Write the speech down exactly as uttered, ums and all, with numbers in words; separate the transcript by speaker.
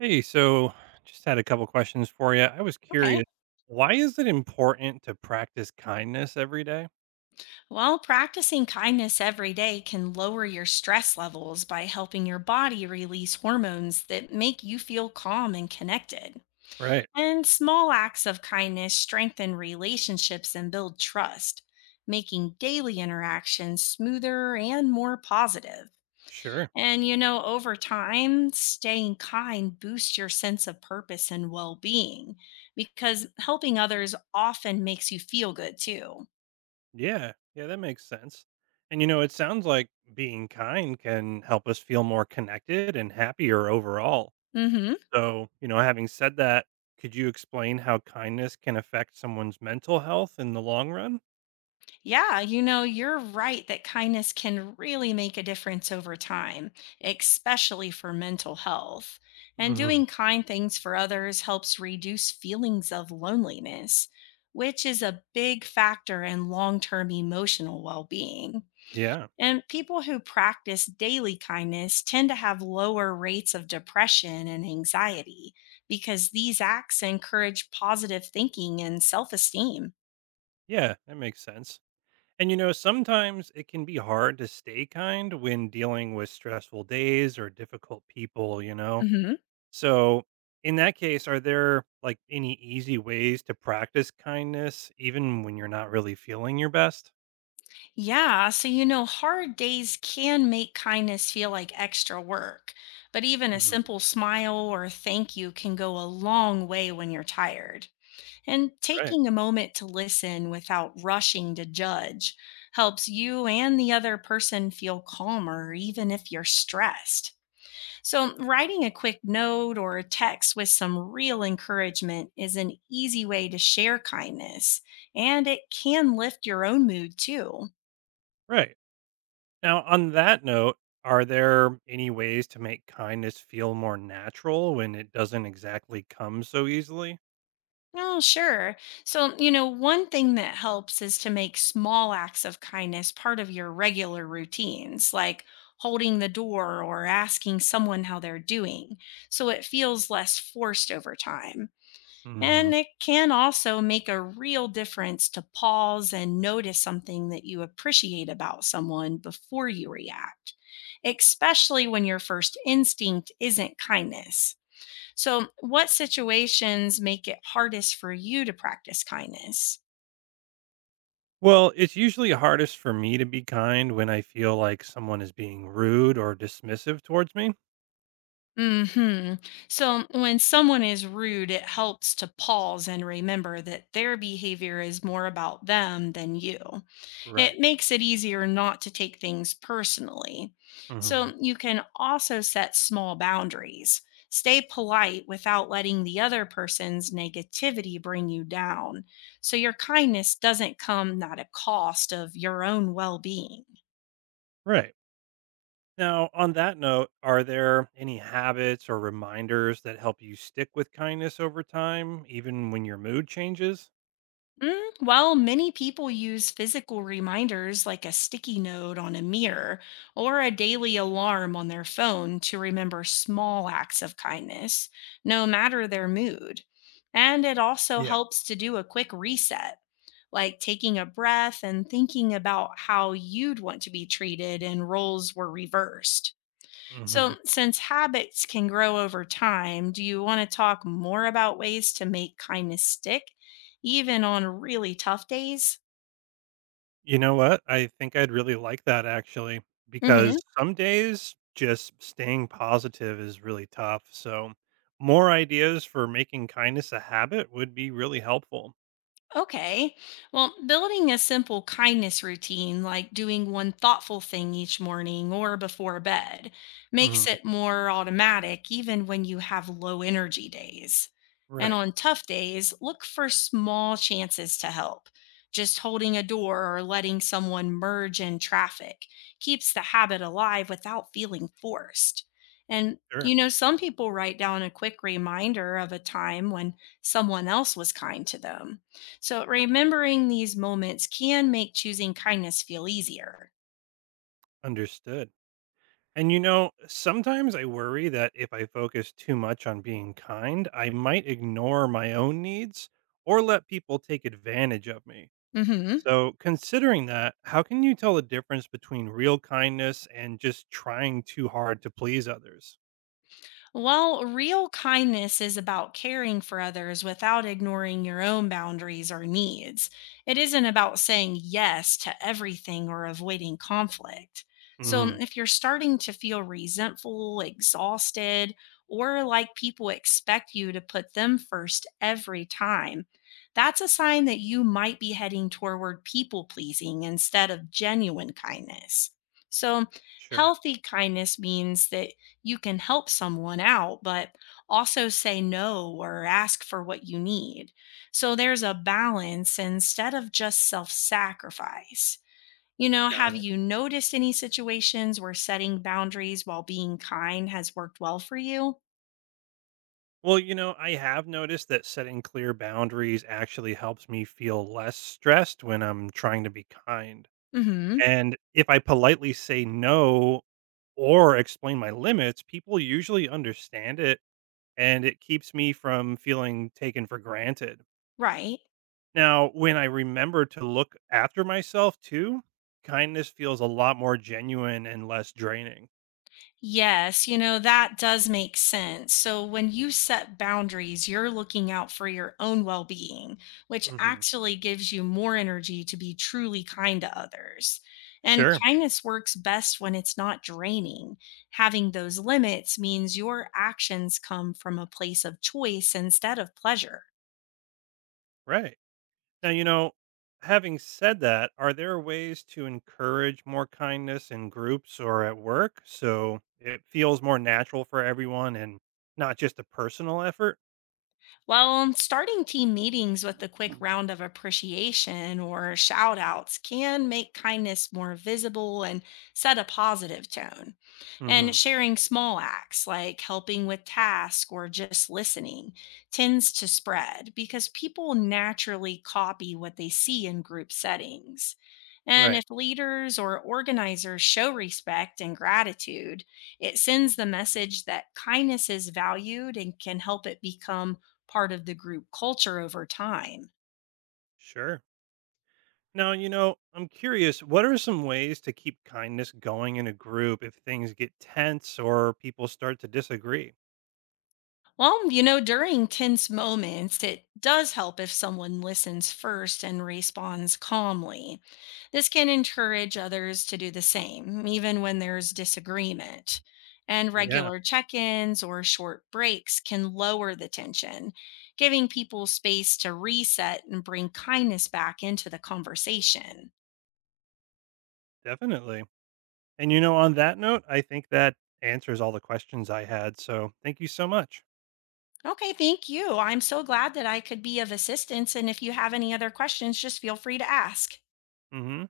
Speaker 1: Hey, so just had a couple questions for you. I was
Speaker 2: Okay.
Speaker 1: curious, why is it important to practice kindness every day?
Speaker 2: Well, practicing kindness every day can lower your stress levels by helping your body release hormones that make you feel calm and connected.
Speaker 1: Right.
Speaker 2: And small acts of kindness strengthen relationships and build trust, making daily interactions smoother and more positive.
Speaker 1: Sure.
Speaker 2: And you know, over time, staying kind boosts your sense of purpose and well being because helping others often makes you feel good too.
Speaker 1: Yeah. Yeah, that makes sense. And you know, it sounds like being kind can help us feel more connected and happier overall.
Speaker 2: Mm hmm.
Speaker 1: So, you know, having said that, could you explain how kindness can affect someone's mental health in the long run?
Speaker 2: Yeah, you know, you're right that kindness can really make a difference over time, especially for mental health. And
Speaker 1: Hmm.
Speaker 2: doing kind things for others helps reduce feelings of loneliness, which is a big factor in long term emotional well being.
Speaker 1: Yeah.
Speaker 2: And people who practice daily kindness tend to have lower rates of depression and anxiety because these acts encourage positive thinking and self esteem.
Speaker 1: Yeah, that makes sense. And you know, sometimes it can be hard to stay kind when dealing with stressful days or difficult people, you know? So, in that case, are there like any easy ways to practice kindness even when you're not really feeling your best?
Speaker 2: Yeah, so you know, hard days can make kindness feel like extra work, but even a
Speaker 1: Mhm.
Speaker 2: simple smile or thank you can go a long way when you're tired. And
Speaker 1: Right.
Speaker 2: taking a moment to listen without rushing to judge helps you and the other person feel calmer, even if you're stressed. So, writing a quick note or a text with some real encouragement is an easy way to share kindness, and it can lift your own mood too.
Speaker 1: Right. Now, on that note, are there any ways to make kindness feel more natural when it doesn't exactly come so easily?
Speaker 2: Oh, sure. So, you know, one thing that helps is to make small acts of kindness part of your regular routines, like holding the door or asking someone how they're doing. So it feels less forced over time. And it can also make a real difference to pause and notice something that you appreciate about someone before you react, especially when your first instinct isn't kindness. So, what situations make it hardest for you to practice kindness?
Speaker 1: Well, it's usually hardest for me to be kind when I feel like someone is being rude or dismissive towards me.
Speaker 2: Hmm. So when someone is rude, it helps to pause and remember that their behavior is more about them than you. It
Speaker 1: Right.
Speaker 2: makes it easier not to take things personally.
Speaker 1: Hmm.
Speaker 2: So you can also set small boundaries. Stay polite without letting the other person's negativity bring you down. So your kindness doesn't come at a cost of your own well being.
Speaker 1: Right. Now, on that note, are there any habits or reminders that help you stick with kindness over time, even when your mood changes?
Speaker 2: Mm, well, many people use physical reminders like a sticky note on a mirror or a daily alarm on their phone to remember small acts of kindness, no matter their mood. And it also
Speaker 1: Yeah.
Speaker 2: helps to do a quick reset, like taking a breath and thinking about how you'd want to be treated and roles were reversed. So,
Speaker 1: Hmm.
Speaker 2: since habits can grow over time, do you want to talk more about ways to make kindness stick, even on really tough days?
Speaker 1: You know what? I think I'd really like that actually, because
Speaker 2: hmm
Speaker 1: some days just staying positive is really tough. So, more ideas for making kindness a habit would be really helpful.
Speaker 2: Okay. Well, building a simple kindness routine, like doing one thoughtful thing each morning or before bed, makes
Speaker 1: Mhm.
Speaker 2: it more automatic even when you have low energy days. And
Speaker 1: Right.
Speaker 2: on tough days, look for small chances to help. Just holding a door or letting someone merge in traffic keeps the habit alive without feeling forced. And,
Speaker 1: Sure.
Speaker 2: you know, some people write down a quick reminder of a time when someone else was kind to them so remembering these moments can make choosing kindness feel easier.
Speaker 1: Understood. And you know, sometimes I worry that if I focus too much on being kind, I might ignore my own needs or let people take advantage of me.
Speaker 2: Mhm.
Speaker 1: So, considering that, how can you tell the difference between real kindness and just trying too hard to please others?
Speaker 2: Well, real kindness is about caring for others without ignoring your own boundaries or needs. It isn't about saying yes to everything or avoiding conflict. So, mm,
Speaker 1: Hmm.
Speaker 2: if you're starting to feel resentful, exhausted, or like people expect you to put them first every time, that's a sign that you might be heading toward people pleasing instead of genuine kindness. So,
Speaker 1: Sure.
Speaker 2: healthy kindness means that you can help someone out, but also say no or ask for what you need. So there's a balance instead of just self sacrifice. You know,
Speaker 1: Got
Speaker 2: have
Speaker 1: it.
Speaker 2: you noticed any situations where setting boundaries while being kind has worked well for you?
Speaker 1: Well, you know, I have noticed that setting clear boundaries actually helps me feel less stressed when I'm trying to be kind.
Speaker 2: Mm hmm.
Speaker 1: And if I politely say no or explain my limits, people usually understand it and it keeps me from feeling taken for granted.
Speaker 2: Right.
Speaker 1: Now, when I remember to look after myself too, kindness feels a lot more genuine and less draining.
Speaker 2: Yes, you know, that does make sense. So when you set boundaries, you're looking out for your own well being, which
Speaker 1: Hmm.
Speaker 2: actually gives you more energy to be truly kind to others. And
Speaker 1: Sure.
Speaker 2: kindness works best when it's not draining. Having those limits means your actions come from a place of choice instead of pleasure.
Speaker 1: Right. Now, you know, having said that, are there ways to encourage more kindness in groups or at work so it feels more natural for everyone and not just a personal effort?
Speaker 2: Well, starting team meetings with a quick round of appreciation or shout outs can make kindness more visible and set a positive tone. And
Speaker 1: Hmm.
Speaker 2: sharing small acts like helping with tasks or just listening tends to spread because people naturally copy what they see in group settings. And
Speaker 1: Right.
Speaker 2: if leaders or organizers show respect and gratitude, it sends the message that kindness is valued and can help it become part of the group culture over time.
Speaker 1: Sure. Now, you know, I'm curious, what are some ways to keep kindness going in a group if things get tense or people start to disagree?
Speaker 2: Well, you know, during tense moments, it does help if someone listens first and responds calmly. This can encourage others to do the same, even when there's disagreement. And
Speaker 1: Yeah,
Speaker 2: regular check ins or short breaks can lower the tension, giving people space to reset and bring kindness back into the conversation.
Speaker 1: definitely. And, you know, on that note, I think that answers all the questions I had. So thank you so much.
Speaker 2: Okay, thank you. I'm so glad that I could be of assistance. And if you have any other questions, just feel free to ask.
Speaker 1: Hmm.